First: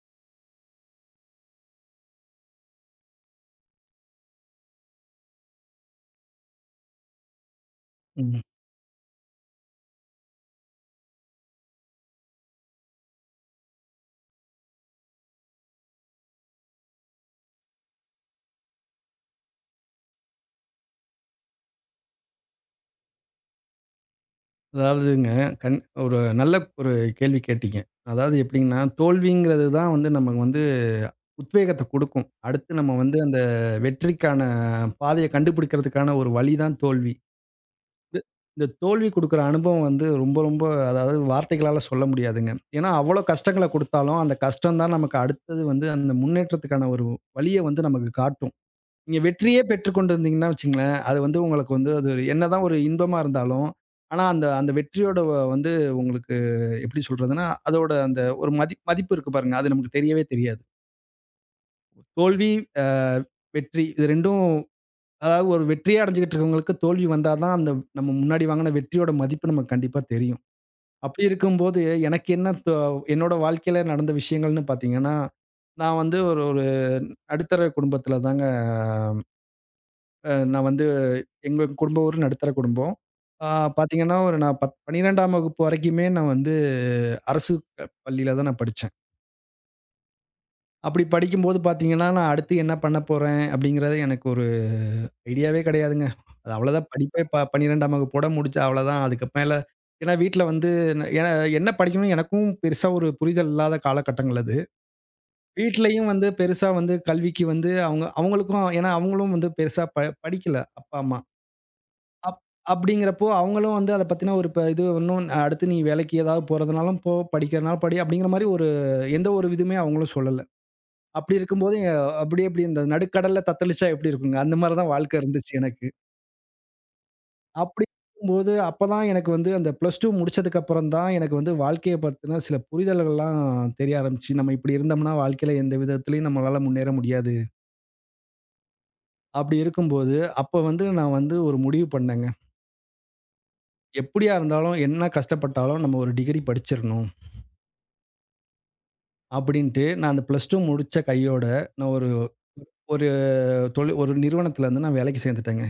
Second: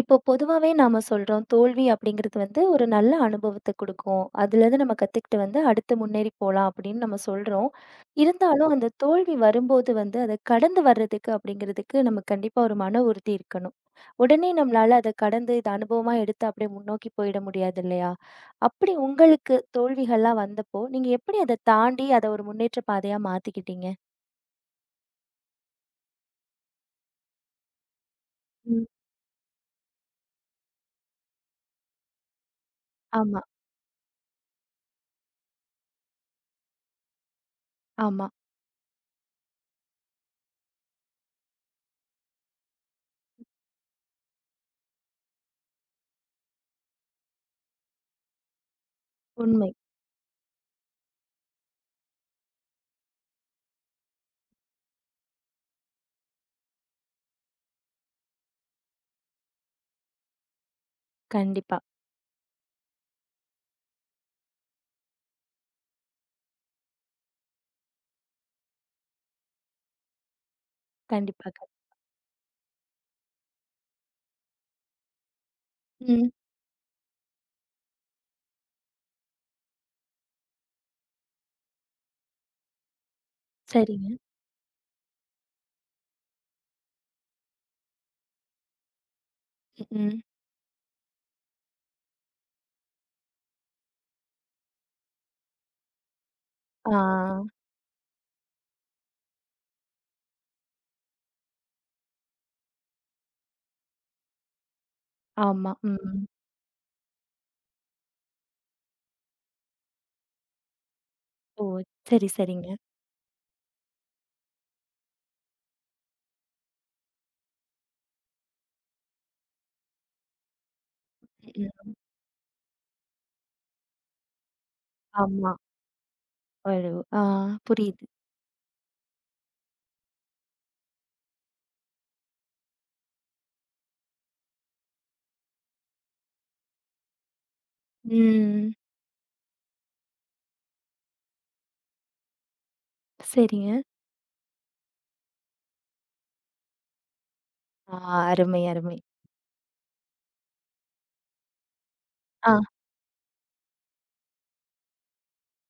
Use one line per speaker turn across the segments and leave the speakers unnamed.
இப்போ பொதுவாவே நாம சொல்றோம், தோல்வி அப்படிங்கிறது வந்து ஒரு நல்ல அனுபவத்த குடுக்கும். அதுலேருந்து நம்ம கத்துக்கிட்டு வந்து அடுத்து முன்னேறி போலாம் அப்படின்னு நம்ம சொல்றோம்.
ம்.
இருந்தாலும் அந்த தோல்வி வரும்போது வந்து அத கடந்து வர்றதுக்கு அப்படிங்கிறதுக்கு நமக்கு கண்டிப்பா ஒரு மன உறுதி இருக்கணும். உடனே நம்மளால அத கடந்து இத அனுபவமா எடுத்து அப்படியே முன்னோக்கி போயிட முடியாது இல்லையா? அப்படி உங்களுக்கு தோல்விகள்லாம் வந்தப்போ, நீங்க எப்படி அத தாண்டி அத ஒரு முன்னேற்ற பாதையா மாத்திக்கிட்டீங்க?
அதாவதுங்க, கண் ஒரு நல்ல ஒரு கேள்வி கேட்டீங்க. அதாவது எப்படிங்கன்னா,
ம்.
தோல்விங்கிறது தான் வந்து நமக்கு வந்து உத்வேகத்த குடுக்கும். அடுத்து நம்ம வந்து அந்த
ஆமா,
வெற்றிக்கான பாதைய கண்டுபிடிக்கிறதுக்கான ஒரு வழி தான் தோல்வி. இது
ஆமா.
இந்த தோல்வி குடுக்குற அனுபவம் வந்து ரொம்ப ரொம்ப அதாவது வார்த்தைகளால சொல்ல முடியாதுங்க. ஏன்னா, அவ்வளோ கஷ்டங்கள குடுத்தாலும், அந்த கஷ்டம் தான் நமக்கு அடுத்தது வந்து அந்த முன்னேற்றத்துக்கான ஒரு வழிய வந்து நமக்கு காட்டும். நீங்க வெற்றியே
உண்மை.
பெற்றுக் கொண்டிருந்தீங்கன்னா வச்சுங்களேன், அது வந்து உங்களுக்கு வந்து அது ஒரு என்னதான் ஒரு இன்பமா இருந்தாலும், ஆனா அந்த அந்த வெற்றியோட வந்து உங்களுக்கு எப்படி சொல்றதுன்னா, அதோட அந்த ஒரு மதிப்பு இருக்கு பாருங்க. அது நமக்கு தெரியவே தெரியாது.
கண்டிப்பா,
தோல்வி, அ வெற்றி இது 2ம் அதாவது ஒரு வெற்றியே அடைஞ்சுகிட்டு இருக்கவங்களுக்கு தோல்வி வந்தா தான் அந்த நம்ம முன்னாடி வாங்குன வெற்றியோட மதிப்பு நமக்கு கண்டிப்பா தெரியும். அப்படி
கண்டிப்பாக.
இருக்கும்போது எனக்கு என்ன என்னோட வாழ்க்கையில நடந்த விஷயங்கள்னு பார்த்தீங்கன்னா, நான் வந்து
ம்.
ஒரு ஒரு நடுத்தர குடும்பத்தில தாங்க நான் வந்து எங்க குடும்ப ஊரு நடுத்தர குடும்பம். ஆ
சரிங்க.
பார்த்தீங்கன்னா, ஒரு நான் 12ஆம் வகுப்பு வரைக்குமே நான் வந்து அரசு பள்ளியில தான் நான் படிச்சேன்.
ம்.
அப்படி படிக்கும்போது பார்த்தீங்கன்னா, நான் அடுத்து என்ன பண்ண போறேன் அப்படிங்கிறது எனக்கு ஒரு ஐடியாவே கிடையாதுங்க. அது அவ்வளோதான்
ஆ.
படிப்பே 12ஆம் வகுப்போட முடிச்சு அவ்வளோதான். அதுக்கு மேல ஏன்னா வீட்ல வந்து ஏன்னா என்ன படிக்கணும்னு எனக்கும் பெருசா ஒரு புரிதல் இல்லாத காலகட்டங்கள் அது.
ஆமா.
வீட்லயும்
ம்.
வந்து பெருசா வந்து கல்விக்கு வந்து அவங்களுக்கும் ஏன்னா அவங்களும் வந்து பெருசா படிக்கல அப்பா, அம்மா.
ஓ! சரி,
அப்
சரிங்க.
அப்படிங்கிறப்போ, அவங்களும் வந்து அத பத்தின ஒரு இப்ப இது இன்னும் அடுத்து நீ வேலைக்கு ஏதாவது போறதுனாலும் போ, படிக்கிறனாலும் படி அப்படிங்கிற மாரி ஒரு எந்த ஒரு இதுவுமே அவங்களும் சொல்லல. அப்படி இருக்கும்போது
ம்.
அப்படியே எப்படி இந்த நடுக்கடல்ல தத்தளிச்சா எப்படி இருக்குங்க? அந்த மாரி தான் வாழ்க்கை
ஆமா.
இருந்துச்சு எனக்கு.
ஒரு ஆ
அப்படி
புரியுது.
இருக்கும்போது அப்பதான் எனக்கு வந்து அந்த ப்ளஸ் 2 முடிச்சதுக்கு அப்புறம் தான் எனக்கு வந்து வாழ்க்கைய பத்தின சில புரிதல்கள்லாம் தெரிய ஆரம்பிச்சு. நம்ம இப்படி இருந்தோம்னா வாழ்க்கையில எந்த விதத்திலயும் நம்மளால முன்னேற முடியாது.
ம்.
அப்படி இருக்கும்போது, அப்ப வந்து நான் வந்து ஒரு முடிவு பண்ணேங்க.
சரிங்க.
எப்படியா இருந்தாலும், என்ன கஷ்டப்பட்டாலும் நம்ம ஒரு டிகிரி படிச்சிரணும்.
ஆ அருமை, அருமை.
அப்படின்ட்டு, நான் அந்த +2 முடிச்ச கையோட, நான் ஒரு
ஆ.
ஒரு ஒரு நிறுவனத்துல வந்து நான் வேலைக்கு சேர்ந்துட்டேங்க.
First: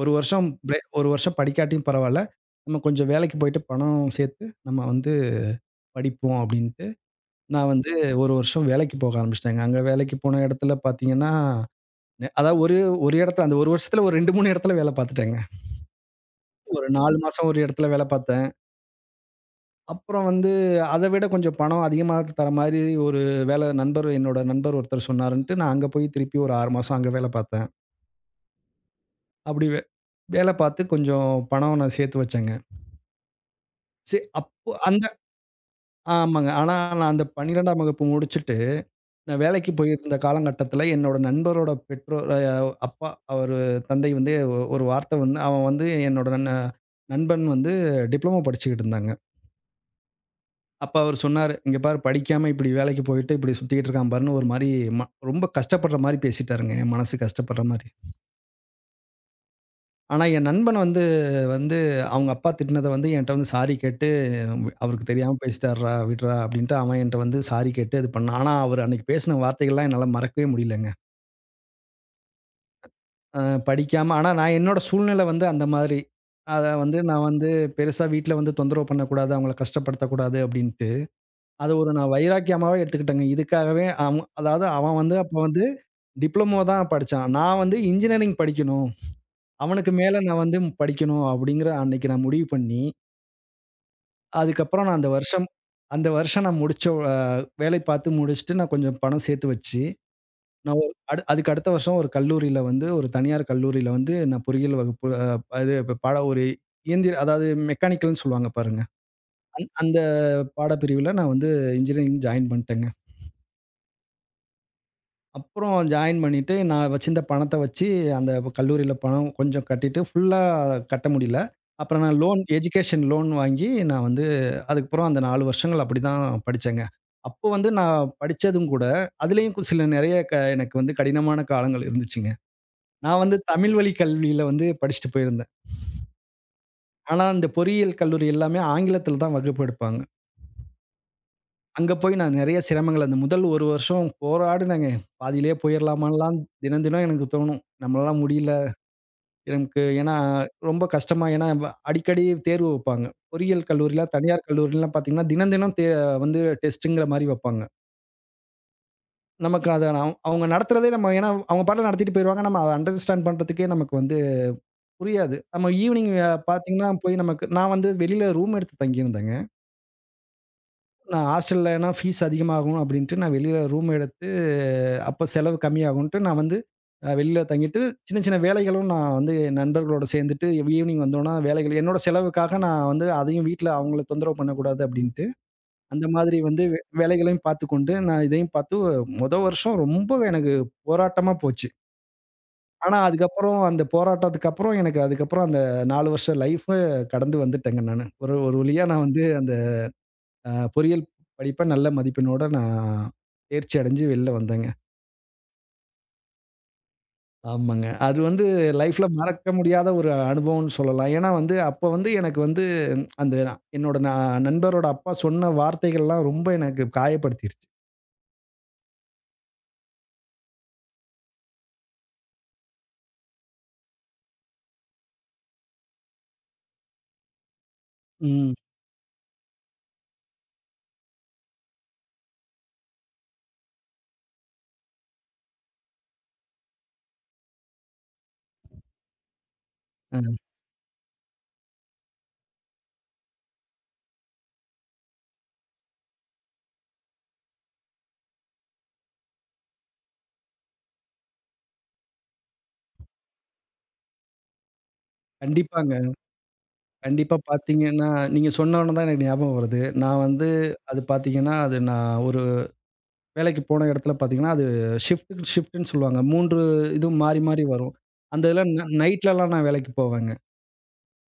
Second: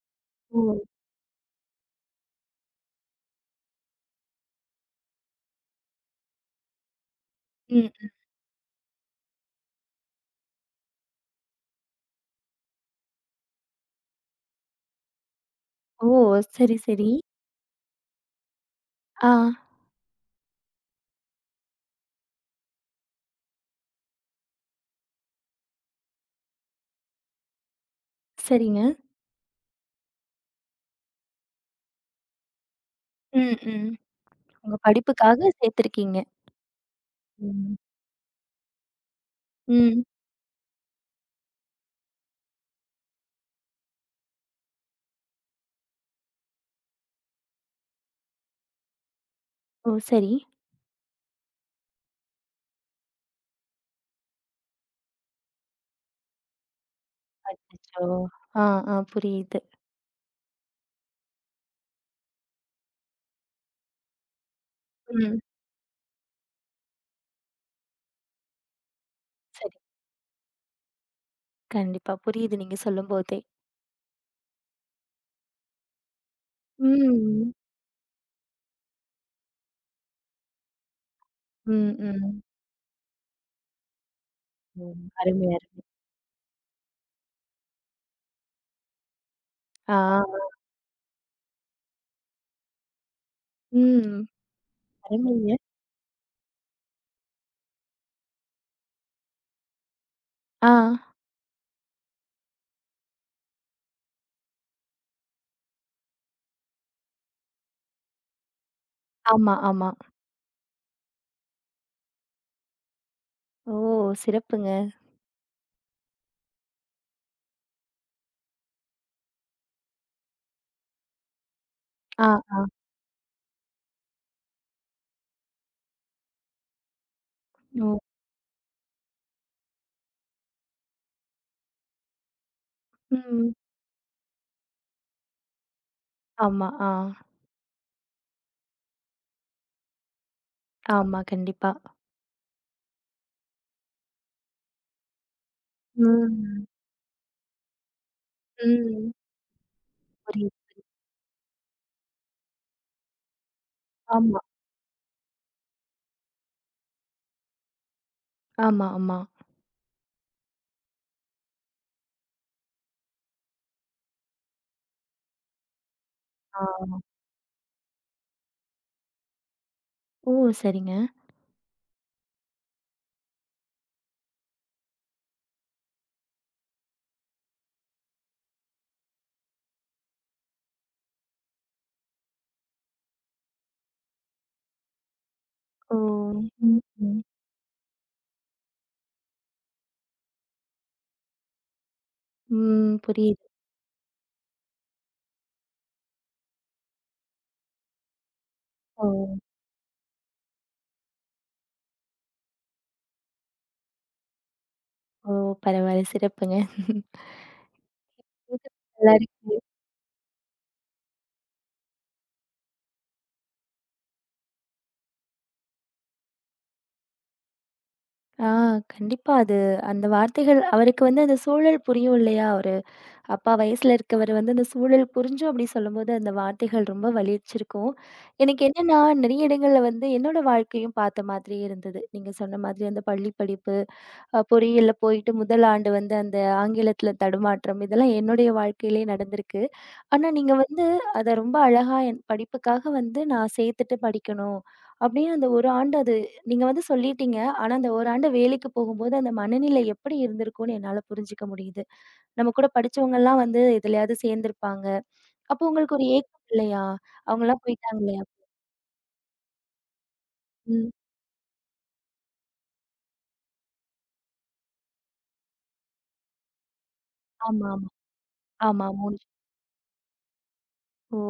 1 வருஷம்
ஓ!
1 வருஷம் படிக்காட்டியும் பரவால்ல. நம்ம கொஞ்சம் வேலைக்கு போயிட்டு பணம் சேர்த்து, நம்ம வந்து படிப்போம் அப்படின்ட்டு, நான் வந்து
ம்.
1 வருஷம் வேலைக்கு போக ஆரம்பிச்சுட்டேங்க. அங்க வேலைக்கு போன இடத்துல பார்த்தீங்கன்னா, அதாவது ஒரு ஒரு இடத்துல அந்த 1 வருஷத்துல ஒரு 2, 3 இடத்துல வேலை பார்த்துட்டேங்க.
ஓ! சரி,
ஒரு
சரி.
4 மாசம் ஒரு இடத்துல வேலை பார்த்தேன்.
ஆ.
அப்புறம் வந்து அத விட கொஞ்சம் பணம் அதிகமா தர மாரி ஒரு நண்பர் என்னோட நண்பர் ஒருத்தர் சொன்னாருன்ட்டு, நான் அங்க போய் திருப்பி ஒரு 6 மாசம் அங்க வேலை பார்த்தேன்.
சரிங்க.
அப்படி வேலை பார்த்து கொஞ்சம் பணம் நான் சேர்த்து வச்சேங்க.
ம், ம்.
அப்போ
உங்க
அந்த
படிப்புக்காக சேர்த்துருக்கீங்க.
ஆமாங்க. ஆனா நான் அந்த
ம்.
12ஆம் வகுப்பு முடிச்சுட்டு, நான் வேலைக்கு
ம்.
போயிருந்த காலகட்டத்தில என்னோட நண்பரோட பெற்றோர் அப்பா அவரு தந்தை வந்து ஒரு வார்த்தை வந்து அவன் வந்து என்னோட நண்பன் வந்து டிப்ளமோ படிச்சுக்கிட்டு இருந்தாங்க.
ஓ! சரி.
அப்ப அவரு சொன்னாரு, "இங்க பாரு படிக்காம இப்படி வேலைக்கு போயிட்டு இப்படி சுத்திக்கிட்டு இருக்கான் பாருன்னு" ஒரு மாரி ம ரொம்ப கஷ்டப்படுற மாரி பேசிட்டாருங்க. என் மனசு கஷ்டப்படுற மாரி.
அச்சச்சோ! ஆ, ஆ. புரியுது.
ஆனா, என் நண்பன் வந்து வந்து அவங்க அப்பா திட்டினத வந்து என்ட்ட வந்து சாரி கேட்டு, "அவருக்கு தெரியாம
ம்.
பேசிட்டாருடா, விட்றா" அப்படின்ட்டு அவன் என்ட்ட வந்து சாரி கேட்டு இது பண்ணான். ஆனா, அவரு அன்னைக்கு பேசின
சரி.
வார்த்தைகள்லாம் என்னால மறக்கவே முடியலங்க.
கண்டிப்பா. புரியுது நீங்க சொல்லும்போதே.
அ படிக்காம ஆனா நான் என்னோட சூழ்நிலை வந்து அந்த மாதிரி. அத வந்து நான் வந்து
ம்.
பெருசா வீட்ல வந்து தொந்தரவு பண்ணக்கூடாது, அவங்கள கஷ்டப்படுத்தக்கூடாது அப்படின்ட்டு. அத ஒரு
ம்,
நான்
ம்.
வைராக்கியமாவே எடுத்துக்கிட்டேங்க. இதுக்காகவே அதாவது அவன்
ம்.
வந்து அப்ப
அருமை,
வந்து
அருமை.
டிப்ளமோ தான் படிச்சான். நான் வந்து இன்ஜினியரிங் படிக்கணும். அவனுக்கு
ஆ.
மேல நான் வந்து படிக்கணும் அப்படிங்கிற அன்னைக்கு நான் முடிவு பண்ணி
ம்.
அதுக்கப்புறம் நான் அந்த வருஷம்
அருமைங்க.
அந்த வருஷம் நான் முடிச்ச அ வேலை பார்த்து முடிச்சுட்டு, நான் கொஞ்சம் பணம் சேர்த்து வச்சு,
ஆ.
நான் ஒரு அதுக்கு அடுத்த வருஷம் ஒரு கல்லூரியில வந்து ஒரு தனியார் கல்லூரியில வந்து நான் பொறியியல் வகுப்பு அது இப்ப பாட ஒரு இயந்திர அதாவது மெக்கானிக்கல்ன்னு சொல்லுவாங்க பாருங்க.
ஆமா, ஆமா.
அந்த பாடப்பிரிவில நான் வந்து இன்ஜினியரிங் ஜாயின் பண்ணிட்டேங்க.
ஓ! சிறப்புங்க.
அப்புறம் ஜாயின் பண்ணிட்டு, நான் வச்சிருந்த பணத்த வச்சு, அந்த கல்லூரியில பணம் கொஞ்சம் கட்டிட்டு, ஃபுல்லா கட்ட முடியல. அப்புறம் நான்
ஆ,
லோன்
ஆ.
எஜுகேஷன் லோன் வாங்கி, நான் வந்து அதுக்கப்புறம் அந்த 4 வருஷங்கள் அப்படிதான் படிச்சேங்க. அப்போ வந்து
ஓ!
நான் படிச்சதும் கூட, அதிலேயும் சில நெறைய எனக்கு வந்து கடினமான காலங்கள் இருந்துச்சுங்க. நான் வந்து
ம்.
தமிழ் வழி கல்வியில வந்து படிச்சுட்டு போயிருந்தேன்.
ஆமா, ஆ.
ஆனா, அந்த பொறியியல் கல்லூரி எல்லாமே ஆங்கிலத்தில தான் வகுப்பு எடுப்பாங்க.
ஆமா, கண்டிப்பா.
அங்க போய் நான் நெறைய சிரமங்கள் அந்த முதல் 1 வருஷம் போராடுனேங்க. பாதியிலேயே போயிரலாமான்லாம்
ம்.
தினம், தினம் எனக்கு தோணும். நம்மளால முடியல.
ம்.
எனக்கு ஏன்னா,
புரியுது.
ரொம்ப கஷ்டமா ஏன்னா அடிக்கடி தேர்வு வைப்பாங்க. பொறியியல் கல்லூரில,
ஆமா,
தனியார் கல்லூரிலலாம் பார்த்தீங்கன்னா, தினம் தினம் வந்து டெஸ்ட்டுங்கிற மாரி வைப்பாங்க.
ஆமா, ஆமா.
நமக்கு அத அவங்க நடத்துறதே நம்ம ஏன்னா அவங்க பாட்டுல நடத்திட்டு போயிருவாங்க. நம்ம அத அண்டர்ஸ்டாண்ட் பண்றதுக்கே நமக்கு வந்து புரியாது. நம்ம ஈவினிங்
ஆ.
பார்த்தீங்கன்னா, போய் நமக்கு நான் வந்து வெளியில ரூம் எடுத்து தங்கியிருந்தேங்க.
ஓ! சரிங்க.
நான் ஹாஸ்டல்லனா ஃபீஸ் அதிகமாகும் அப்படின்ட்டு நான் வெளியில ரூம் எடுத்து அப்ப செலவு கம்மியாகுன்ட்டு நான் வந்து வெளியில தங்கிட்டு, சின்ன சின்ன வேலைகளும் நான் வந்து என் நண்பர்களோட சேர்ந்துட்டு ஈவ்னிங் வந்தோன்னா வேலைகள் என்னோட செலவுக்காக நான் வந்து அதையும் வீட்ல அவங்கள தொந்தரவு பண்ணக்கூடாது அப்டின்ட்டு,
ஓ!
அந்த மாதிரி வந்து
ம், ம்.
வேலைகளையும் பார்த்துக்கொண்டு, நான் இதையும் பார்த்து வருஷம் ரொம்ப எனக்கு போராட்டமா போச்சு.
ம்.
ஆனா
புரியுது.
அதுக்கப்புறம் அந்த போராட்டத்துக்கு அப்புறம் எனக்கு அதுக்கப்புறம் அந்த 4 வருஷம் கடந்து வந்துட்டேங்க நானு. ஒரு ஒரு வழியா நான் வந்து
ஓ!
அந்த பொறியியல் படிப்ப நல்ல மதிப்பெண்ணோட நான் தேர்ச்சி அடைஞ்சு வெளில வந்தேங்க.
ஓ! பரவால்ல, சிறப்புங்க.
ஆமாங்க. அது வந்து
இது
லைஃப்ல
நல்லா
மறக்க
இருக்கு.
முடியாத ஒரு அனுபவம்ன்னு சொல்லலாம். ஏன்னா வந்து, அப்ப வந்து எனக்கு வந்து அந்த என்னோட நண்பரோட அப்பா சொன்ன வார்த்தைகள்லாம் ரொம்ப எனக்கு காயப்படுத்திருச்சு.
ஆ, கண்டிப்பா அது அந்த வார்த்தைகள் அவருக்கு வந்து அந்த சூழல் புரியும் இல்லையா? ஒரு அப்பா வயசுல இருக்கவரு வந்து அந்த சூழல் புரிஞ்சும் அப்படி சொல்லும்போது, அந்த வார்த்தைகள் ரொம்ப வலிச்சிருக்கும்.
ம்.
எனக்கு என்னன்னா, நெறைய இடங்கள்ல வந்து என்னோட வாழ்க்கையும் பார்த்த மாதிரியே இருந்தது. நீங்க சொன்ன மாதிரி அந்த பள்ளி படிப்பு, பொறியியல்ல போயிட்டு முதல் ஆண்டு வந்து அந்த ஆங்கிலத்தில தடுமாற்றம், இதெல்லாம் என்னுடைய வாழ்க்கையிலேயே நடந்திருக்கு. ஆனா,
அ
நீங்க வந்து அத ரொம்ப அழகா என் படிப்புக்காக வந்து நான் சேர்த்துட்டு படிக்கணும். அப்படின்னு அந்த 1 ஆண்டு அது நீங்க வந்து சொல்லிட்டீங்க. ஆனா, அந்த 1 ஆண்டு வேலைக்கு போகும்போது அந்த மனநிலை எப்படி இருந்திருக்கும்னு என்னால புரிஞ்சுக்க முடியுது. நம்ம கூட படிச்சவங்கலாம் வந்து எதுலயாவது சேர்ந்திருப்பாங்க. அப்போ உங்களுக்கு
கண்டிப்பாங்க.
ஒரு ஏக்கம் இல்லையா?
கண்டிப்பா
அவங்கலாம்
பார்த்தீங்கன்னா,
போயிட்டாங்களே.
நீங்க சொன்னோன தான் எனக்கு ஞாபகம் வருது. நான் வந்து
ம்.
அது பார்த்தீங்கன்னா, அது நான் ஒரு வேலைக்கு போன இடத்துல பார்த்தீங்கன்னா, அது ஷிஃப்ட்ன்னு சொல்லுவாங்க. 3 இதுவும் மாறி மாறி
ஆமா, ஆமா.
வரும். அந்த இதில
ஆமா. 3
நைட்லலாம் நான் வேலைக்கு போவேங்க.
ஓ!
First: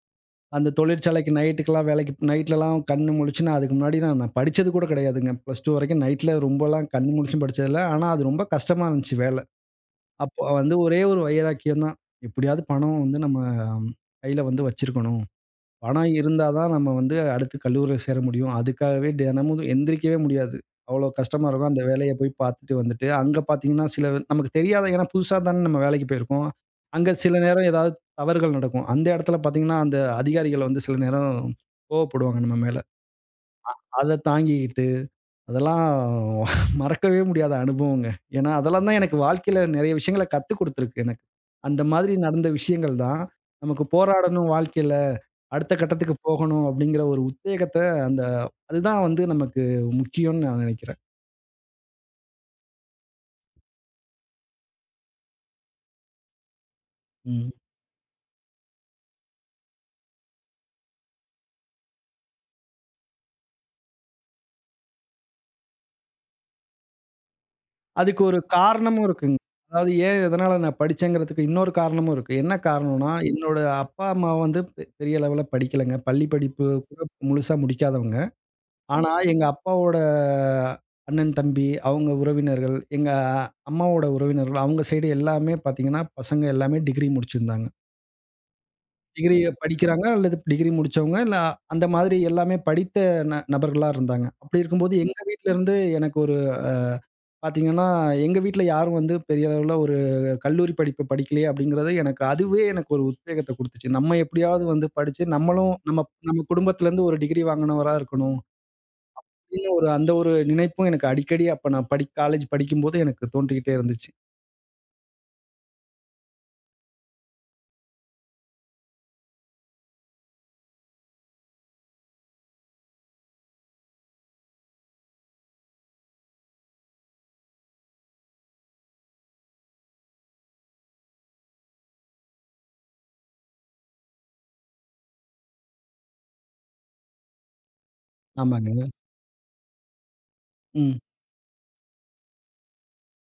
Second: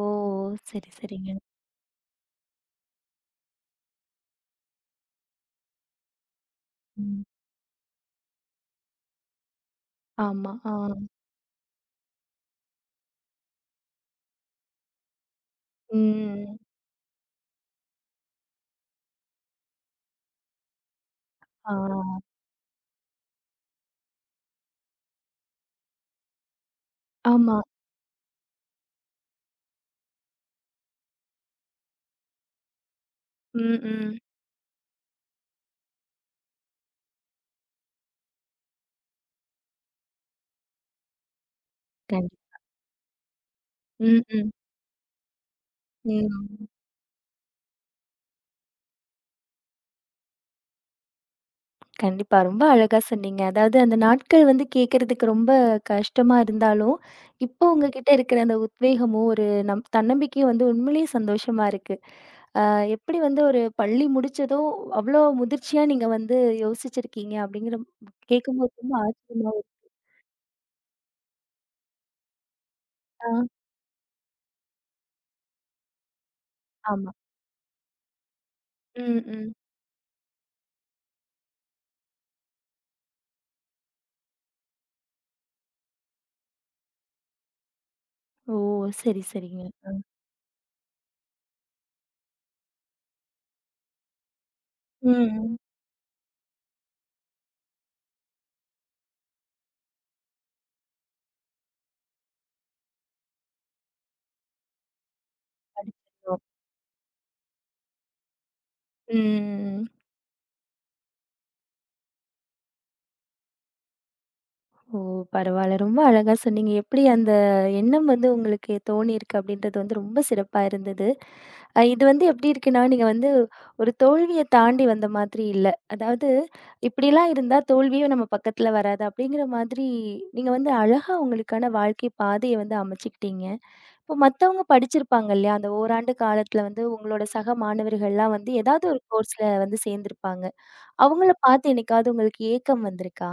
அந்த
சரி, சரிங்க.
தொழிற்சாலைக்கு நைட்டுக்கெல்லாம் வேலைக்கு நைட்லலாம் கண்ணு முழிச்சு நான் அதுக்கு முன்னாடி நான் நான் படிச்சது கூட கிடையாதுங்க. +2 வரைக்கும் நைட்ல ரொம்பலாம் கண்ணு
ம்.
முழிச்சும் படிச்சதில்ல. ஆனா, அது ரொம்ப கஷ்டமா இருந்துச்சு வேலை. அப்போ
ஆமா. ஆ.
வந்து ஒரே ஒரு வைராக்கியம் தான். எப்படியாவது பணம் வந்து நம்ம கையில வந்து வச்சிருக்கணும். பணம் இருந்தா
ம்.
தான் நம்ம வந்து அடுத்து கல்லூரியில சேர முடியும். அதுக்காகவே தினமும் எந்திரிக்கவே முடியாது. அவ்வளோ கஷ்டமா இருக்கும்.
ஆ.
அந்த வேலைய போய் பார்த்துட்டு வந்துட்டு, அங்க பார்த்தீங்கன்னா சில நமக்கு தெரியாத ஏன்னா புதுசா தானே நம்ம வேலைக்கு போயிருக்கோம். அங்க சில
ஆமா.
நேரம் ஏதாவது தவறுகள் நடக்கும். அந்த இடத்துல பார்த்தீங்கன்னா, அந்த அதிகாரிகள் வந்து சில நேரம் கோவப்படுவாங்க நம்ம மேல.
ம்,
அத
ம்.
தாங்கிக்கிட்டு, அதெல்லாம் மறக்கவே முடியாத அனுபவங்க. ஏன்னா, அதெல்லாம் தான் எனக்கு வாழ்க்கையில நெறைய விஷயங்கள கத்துக் குடுத்துருக்கு எனக்கு. அந்த மாதிரி நடந்த
கண்டிப்பா.
விஷயங்கள் தான் நமக்கு
ம், ம்.
போராடணும் வாழ்க்கையில அடுத்த கட்டத்துக்கு
ம்.
போகணும் அப்படிங்கிற ஒரு உத்வேகத்த அந்த அதுதான் வந்து நமக்கு முக்கியம்னு நான் நினைக்கிறேன்.
கண்டிப்பா. ரொம்ப அழகா சொன்னீங்க. அதாவது அந்த நாட்கள் வந்து கேட்கறதுக்கு ரொம்ப கஷ்டமா இருந்தாலும்,
ம்.
இப்போ உங்ககிட்ட இருக்கிற அந்த உத்வேகமும், ஒரு நம் தன்னம்பிக்கையும் வந்து உண்மையிலேயே சந்தோஷமா இருக்கு. எப்படி வந்து ஒரு பள்ளி முடிச்சதும் அவ்ளோ முதிர்ச்சியா நீங்க வந்து யோசிச்சிருக்கீங்க அப்படிங்கிற
அதுக்கு ஒரு
கேட்கும்போது ரொம்ப
காரணமும் இருக்குங்க.
ஆச்சரியமா இருக்கு.
அதாவது ஏன் எதனால நான் படிச்சேங்கிறதுக்கு இன்னொரு காரணமும் இருக்கு. என்ன காரணம்னா,
ஆ,
என்னோட அப்பா, அம்மா வந்து பெரிய லெவல்ல படிக்கலங்க. பள்ளி படிப்பு கூட
ஆமா.
முழுசா முடிக்காதவங்க. ஆனா
ம்,
எங்க
ம்.
அப்பாவோட அண்ணன், தம்பி அவங்க உறவினர்கள், எங்க அம்மாவோட உறவினர்கள் அவங்க சைடு எல்லாமே பார்த்தீங்கன்னா, பசங்க எல்லாமே டிகிரி முடிச்சிருந்தாங்க.
ஓ! சரி,
டிகிரி
சரிங்க. அ.
படிக்கிறாங்க அல்லது டிகிரி முடிச்சவங்க. இல்ல அந்த மாதிரி எல்லாமே படித்த நபர்களா இருந்தாங்க. அப்படி இருக்கும்போது
ம்,
எங்க
ம்.
வீட்லருந்து எனக்கு ஒரு பார்த்தீங்கன்னா, எங்க வீட்ல யாரும் வந்து பெரிய அளவுல ஒரு கல்லூரி படிப்பு படிக்கலையே அப்படிங்கிறது எனக்கு அதுவே எனக்கு ஒரு உத்வேகத்த குடுத்துச்சு. நம்ம எப்படியாவது வந்து படிச்சு நம்மளும் நம்ம
படிச்சிருந்தோம்.
நம்ம குடும்பத்திலருந்து ஒரு டிகிரி வாங்கினவரா இருக்கணும். அப்படின்னு
ம்.
ஒரு அந்த ஒரு நினைப்பும் எனக்கு அடிக்கடி அப்ப நான் காலேஜ் படிக்கும்போது எனக்கு தோன்றிக்கிட்டே இருந்துச்சு.
ஓ! பரவால்ல. ரொம்ப அழகா சொன்னீங்க. எப்படி அந்த எண்ணம் வந்து உங்களுக்கு தோணியிருக்கு அப்படின்றது வந்து ரொம்ப சிறப்பா இருந்தது. இது வந்து எப்படி இருக்குன்னா, நீங்க வந்து ஒரு தோல்விய தாண்டி வந்த மாதிரி இல்ல. அதாவது இப்படிலாம் இருந்தா தோல்வியும் நம்ம பக்கத்துல வராது அப்படிங்கிற மாதிரி, நீங்க வந்து அழகா உங்களுக்கான வாழ்க்கை பாதைய வந்து அமைச்சுக்கிட்டீங்க. இப்போ மத்தவங்க படிச்சிருப்பாங்க இல்லையா? அந்த ஓராண்டு காலத்துல வந்து உங்களோட சக மாணவர்கள்லாம் வந்து
ஆமாங்க.
ஏதாவது ஒரு கோர்ஸ்ல வந்து சேர்ந்திருப்பாங்க.
ம்.
அவங்கள பார்த்து என்னைக்காவது உங்களுக்கு ஏக்கம் வந்திருக்கா?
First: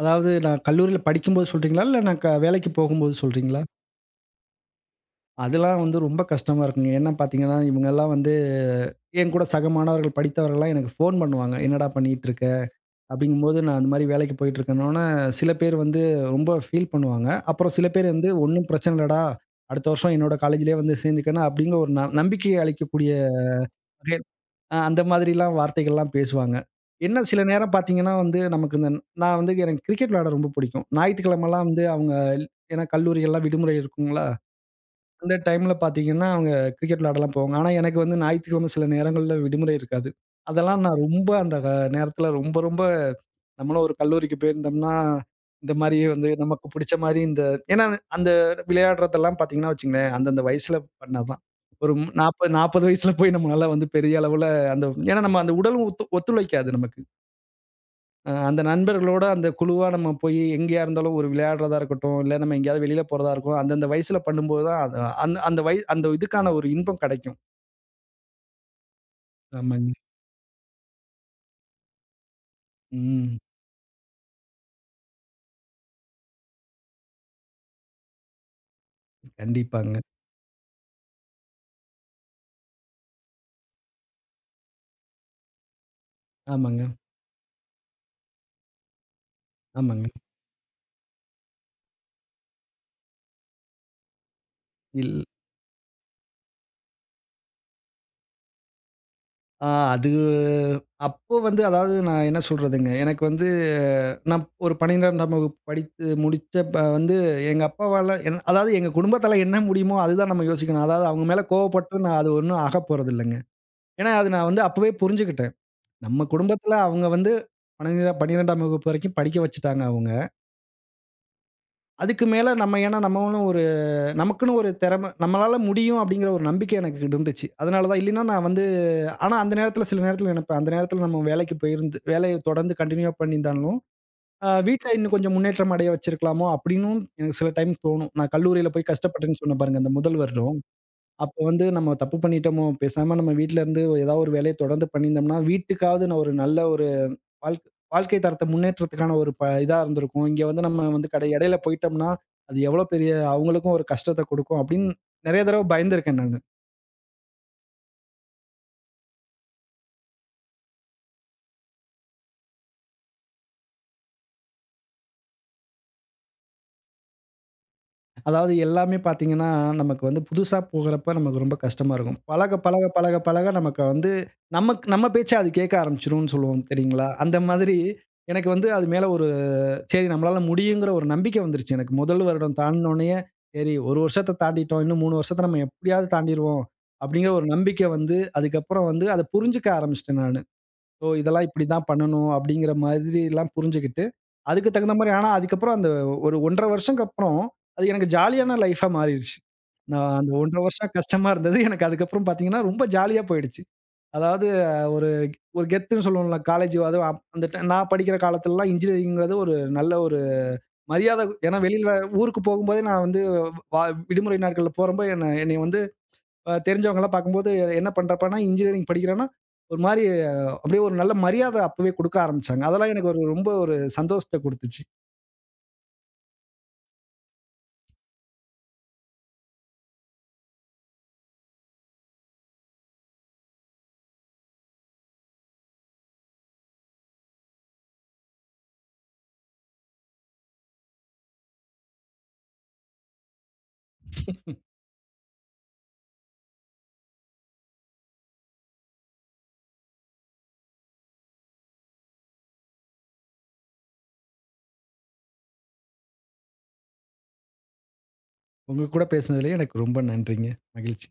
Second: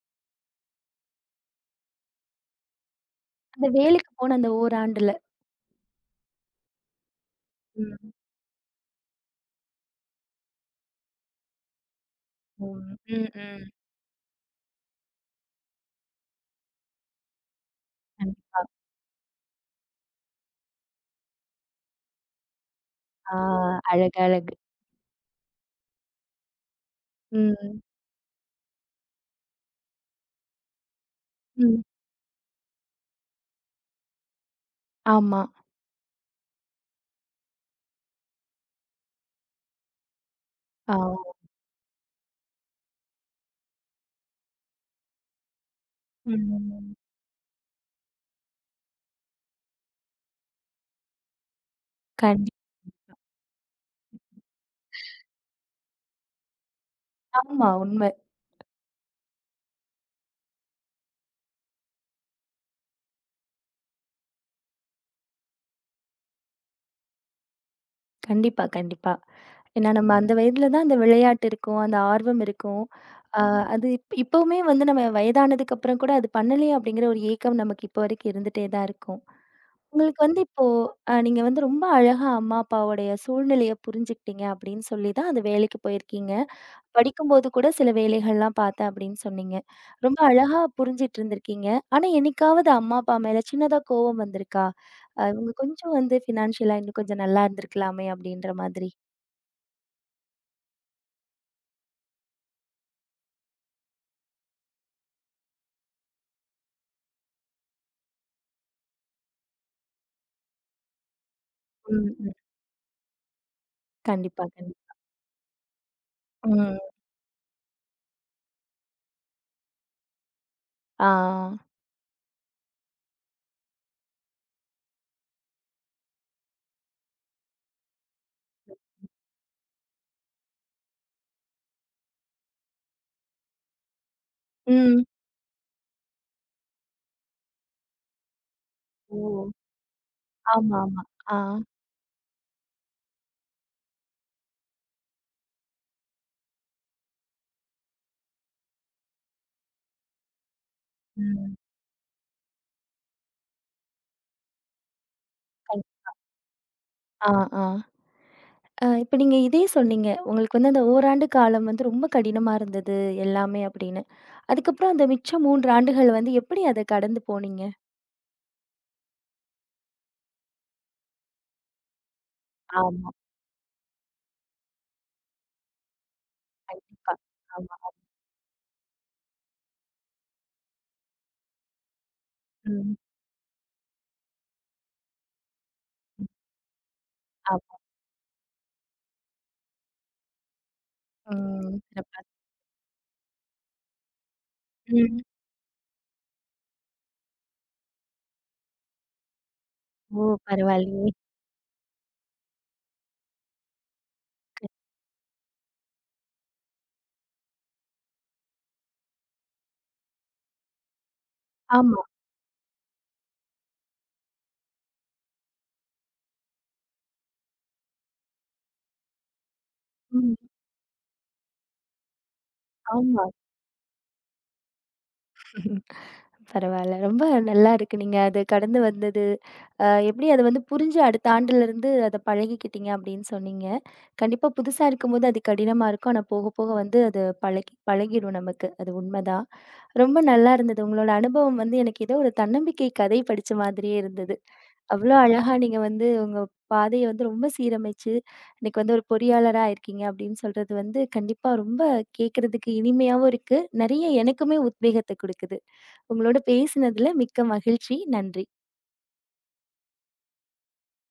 அதாவது நான் கல்லூரியில படிக்கும்போது சொல்றீங்களா? இல்ல நான் வேலைக்கு போகும்போது சொல்றீங்களா?
அந்த வேலைக்கு போன அந்த ஓராண்டுல?
அதெல்லாம் வந்து ரொம்ப கஷ்டமா இருக்குங்க. ஏன்னா பார்த்தீங்கன்னா, இவங்கலாம்
ம்.
வந்து என் கூட சக மாணவர்கள் படித்தவர்கள்லாம் எனக்கு ஃபோன் பண்ணுவாங்க. "என்னடா பண்ணிகிட்டுருக்க?"
போகணும். ம்,
அப்படிங்கும்போது
ம்.
நான் அந்த மாரி வேலைக்கு போயிட்டுருக்கேன்னோன, சில பேர் வந்து ரொம்ப ஃபீல் பண்ணுவாங்க. அப்புறம் சில பேர் வந்து,
கண்டிப்பா.
"ஒண்ணும் பிரச்சனை இல்லடா. அடுத்த வருஷம் என்னோட காலேஜ்லயே வந்து சேர்ந்துக்கன்னா" அப்படிங்கிற ஒரு நம்பிக்கை அளிக்கக்கூடிய
ஆ அழகு,
வகையில்
அழகு.
அந்த மாதிரிலாம் வார்த்தைகள்லாம் பேசுவாங்க. என்ன சில நேரம்
ம்.
பார்த்தீங்கன்னா வந்து, நமக்கு இந்த நான் வந்து எனக்கு கிரிக்கெட் விளையாட ரொம்ப பிடிக்கும். ஞாயித்துக்கிழமைலாம்
ம்.
வந்து அவங்க ஏன்னா கல்லூரிகள்லாம் விடுமுறை இருக்குங்களா? அந்த
ஆமா.
டைம்ல பார்த்தீங்கன்னா, அவங்க கிரிக்கெட் விளையாடலாம் போவாங்க. ஆனா, எனக்கு வந்து ஞாயிற்றுக்கிழமை சில நேரங்கள்ல விடுமுறை இருக்காது. அதெல்லாம்
ஆ.
நான் ரொம்ப அந்த நேரத்துல ரொம்ப, ரொம்ப நம்மளும் ஒரு கல்லூரிக்கு போயிருந்தோம்னா, இந்த மாரி வந்து நமக்கு
ம்.
புடிச்ச மாரி இந்த ஏன்னா அந்த விளையாடுறதெல்லாம் பார்த்தீங்கன்னா வச்சுக்கங்களேன், அந்தந்த வயசுல பண்ணாதான். ஒரு 40
கண்டி
40 வயசுல போய் நம்மளால வந்து பெரிய அளவுல அந்த ஏன்னா நம்ம அந்த உடலும் ஒத்துழைக்காது நமக்கு.
ஆமா உண்மை.
அந்த நண்பர்களோட அந்த குழுவா நம்ம போய் எங்கேயா இருந்தாலும் ஒரு விளையாடுறதா இருக்கட்டும், இல்ல நம்ம எங்கேயாவது வெளியில போறதா இருக்கும். அந்தந்த வயசுல பண்ணும்போது தான் அது அந்த அந்த அந்த இதுக்கான ஒரு இன்பம் கிடைக்கும்.
கண்டிப்பா, கண்டிப்பா. ஏன்னா
ஆமாங்க.
நம்ம அந்த வயதில தான் அந்த விளையாட்டு இருக்கும், அந்த ஆர்வம் இருக்கும்.
ம்.
ஆ அது இப்பவுமே வந்து நம்ம வயதானதுக்கு அப்புறம் கூட அது பண்ணலையே அப்படிங்கிற ஒரு ஏக்கம் நமக்கு இப்போ வரைக்கும் இருந்துட்டே தான் இருக்கும்.
கண்டிப்பாங்க.
உங்களுக்கு வந்து இப்போ நீங்க வந்து ரொம்ப அழகா அம்மா, அப்பாவோடைய சூழ்நிலைய புரிஞ்சுக்கிட்டீங்க அப்படின்னு சொல்லி தான் அந்த வேலைக்கு போயிருக்கீங்க.
ஆமாங்க,
படிக்கும்போது கூட சில வேலைகள்லாம் பார்த்தேன் அப்படின்னு சொன்னீங்க.
ஆமாங்க.
ரொம்ப அழகா புரிஞ்சிட்டு இருந்திருக்கீங்க. ஆனா என்னைக்காவது அம்மா, அப்பா மேல சின்னதா கோவம் வந்திருக்கா?
இல்
இவங்க கொஞ்சம் வந்து ஃபினான்ஷியலா இன்னும் கொஞ்சம் நல்லா இருந்திருக்கலாமே அப்படின்ற மாதிரி.
ஆ அது அப்போ வந்து அதாவது நான் என்ன சொல்றதுங்க, எனக்கு வந்து நான் ஒரு 12ஆம் வகுப்பு படித்து முடிச்சப்ப வந்து எங்க அப்பாவால என் அதாவது எங்க குடும்பத்தால என்ன முடியுமோ அதுதான் நம்ம யோசிக்கணும். அதாவது அவங்க மேல கோவப்பட்டு
ம்,
நான் அது
ம்.
ஒண்ணும் ஆகப்போறதில்லங்க. ஏன்னா அது
கண்டிப்பா,
நான் வந்து அப்பவே
கண்டிப்பா.
புரிஞ்சுக்கிட்டேன். நம்ம குடும்பத்துல
ம்.
அவங்க வந்து 12 12ஆம் வகுப்பு வரைக்கும் படிக்க வச்சுட்டாங்க அவங்க.
ஆ.
அதுக்கு மேல நம்ம ஏன்னா நம்மளும் ஒரு நமக்குன்னு ஒரு திறமை நம்மளால முடியும் அப்படிங்கிற ஒரு நம்பிக்கை எனக்கு இருந்துச்சு. அதனால தான் இல்லைன்னா நான் வந்து ஆனா அந்த நேரத்துல சில நேரத்துல நினைப்பேன். அந்த நேரத்துல நம்ம வேலைக்கு போயிருந்து வேலைய தொடர்ந்து கன்டின்யூவா பண்ணியிருந்தாலும், வீட்ல
ம்.
இன்னும் கொஞ்சம் முன்னேற்றம் அடைய வச்சிருக்கலாமோ அப்படின்னும் எனக்கு சில டைம் தோணும். நான் கல்லூரியில போய்
ஓ!
கஷ்டப்பட்டேன்னு சொன்னேன் பாருங்க அந்த முதல் வருடம்.
ஆமாமா.
அப்ப
ஆ.
வந்து நம்ம தப்பு பண்ணிட்டோமோ! பேசாம நம்ம வீட்ல இருந்து ஏதாவது ஒரு வேலைய தொடர்ந்து பண்ணியிருந்தோம்னா, வீட்டுக்காவது நான் ஒரு நல்ல ஒரு வாழ்க் வாழ்க்கை தரத்த முன்னேற்றத்துக்கான ஒரு இதா இருந்திருக்கும். இங்க வந்து நம்ம வந்து கடை
ம்.
இடையில போயிட்டோம்னா, அது எவ்வளோ பெரிய அவங்களுக்கும் ஒரு கஷ்டத்த கொடுக்கும் அப்படின்னு நெறைய தடவ
கண்
பயந்திருக்கேன் நானு.
ஆ, ஆ. இப்ப நீங்க இதே சொன்னீங்க. உங்களுக்கு வந்து அந்த ஓராண்டு காலம் வந்து ரொம்ப கடினமா இருந்தது எல்லாமே அப்படின்னு. அதுக்கப்புறம் அந்த மிச்சம் 3 ஆண்டுகள் வந்து எப்படி அத கடந்து போனீங்க?
அதாவது எல்லாமே பார்த்தீங்கன்னா, நமக்கு வந்து புதுசா போகுறப்ப நமக்கு ரொம்ப கஷ்டமா இருக்கும். பழக, பழக,
ஆமா.
பழக, பழக நமக்கு வந்து நமக்கு நம்ம பேச்ச அது கேட்க ஆரம்பிச்சுரும்னு சொல்லுவோம் தெரியுங்களா?
கண்டிப்பா.
அந்த மாதிரி
ஆமா.
எனக்கு வந்து அது மேல ஒரு சரி நம்மளால முடியுங்கிற ஒரு நம்பிக்கை வந்துருச்சு எனக்கு. முதல் வருடம்
ம்.
தாண்டுனோனயே, சரி 1 வருஷத்த தாண்டிட்டோம். இன்னும் 3 வருஷத்த நம்ம எப்படியாவது தாண்டிருவோம். அப்படிங்கிற ஒரு
ஆமா.
நம்பிக்கை வந்து, அதுக்கப்புறம் வந்து அத புரிஞ்சுக்க ஆரம்பிச்சுட்டேன் நானு. ஓ! இதெல்லாம்
ம்.
இப்படிதான்
சிறப்பா.
பண்ணணும் அப்படிங்கிற மாதிரிலாம் புரிஞ்சுகிட்டு, அதுக்கு தகுந்த மாரி
ம்.
ஆனா அதுக்கப்புறம் அந்த ஒரு 1 1/2 வருஷம்க்கு அப்புறம், அது எனக்கு ஜாலியான லைஃபா மாறிருச்சு. நான்
ஓ!
அந்த 1 1/2 வருஷம்
பரவாயில்லையே.
கஷ்டமா இருந்தது. எனக்கு அதுக்கப்புறம் பார்த்தீங்கன்னா, ரொம்ப ஜாலியா போயிடுச்சு. அதாவது ஒரு ஒரு கெத்துன்னு சொல்லுவோம்ல, காலேஜ் அதுவும் அந்த நான் படிக்கிற காலத்துலலாம் இன்ஜினியரிங்கிறது ஒரு நல்ல ஒரு மரியாதை ஏன்னா வெளியில
ஆமா.
ஊருக்கு போகும்போதே நான் வந்து வா விடுமுறை நாட்கள்ல போறப்போ என்ன என்னைய வந்து தெரிஞ்சவங்கலாம் பார்க்கும்போது என்ன பண்றப்பன்னா, இன்ஜினியரிங் படிக்கிறேன்னா, ஒரு மாரி
ம்.
அப்படியே ஒரு நல்ல மரியாதை அப்பவே குடுக்க ஆரம்பிச்சாங்க. அதெல்லாம் எனக்கு ஒரு
ஆமா.
ரொம்ப ஒரு சந்தோஷத்த குடுத்துச்சு.
பரவால்ல. ரொம்ப நல்லா இருக்கு. நீங்க அது கடந்து வந்தது. எப்படி அது வந்து புரிஞ்சு அடுத்த ஆண்டுலருந்து அத பழகிக்கிட்டீங்க அப்படின்னு சொன்னீங்க. கண்டிப்பா புதுசா இருக்கும்போது அது கடினமா இருக்கும். ஆனா போக போக வந்து அது பழகி பழகிடும் நமக்கு. அது உண்மதான். ரொம்ப நல்லா இருந்தது. உங்களோட அனுபவம் வந்து எனக்கு ஏதோ ஒரு தன்னம்பிக்கை கதை படிச்ச மாதிரியே இருந்தது. அவ்வளோ அழகா நீங்க வந்து உங்க பாதைய வந்து ரொம்ப சீரமைச்சு, இன்னைக்கு வந்து ஒரு பொறியாளரா இருக்கீங்க அப்படின்னு சொல்றது வந்து கண்டிப்பா ரொம்ப கேட்கறதுக்கு இனிமையாவும் இருக்கு. நெறைய எனக்குமே உத்வேகத்த குடுக்குது. உங்களோட பேசினதுல மிக்க மகிழ்ச்சி. நன்றி.
உங்க கூட பேசினதுலயே எனக்கு ரொம்ப நன்றிங்க. மகிழ்ச்சி.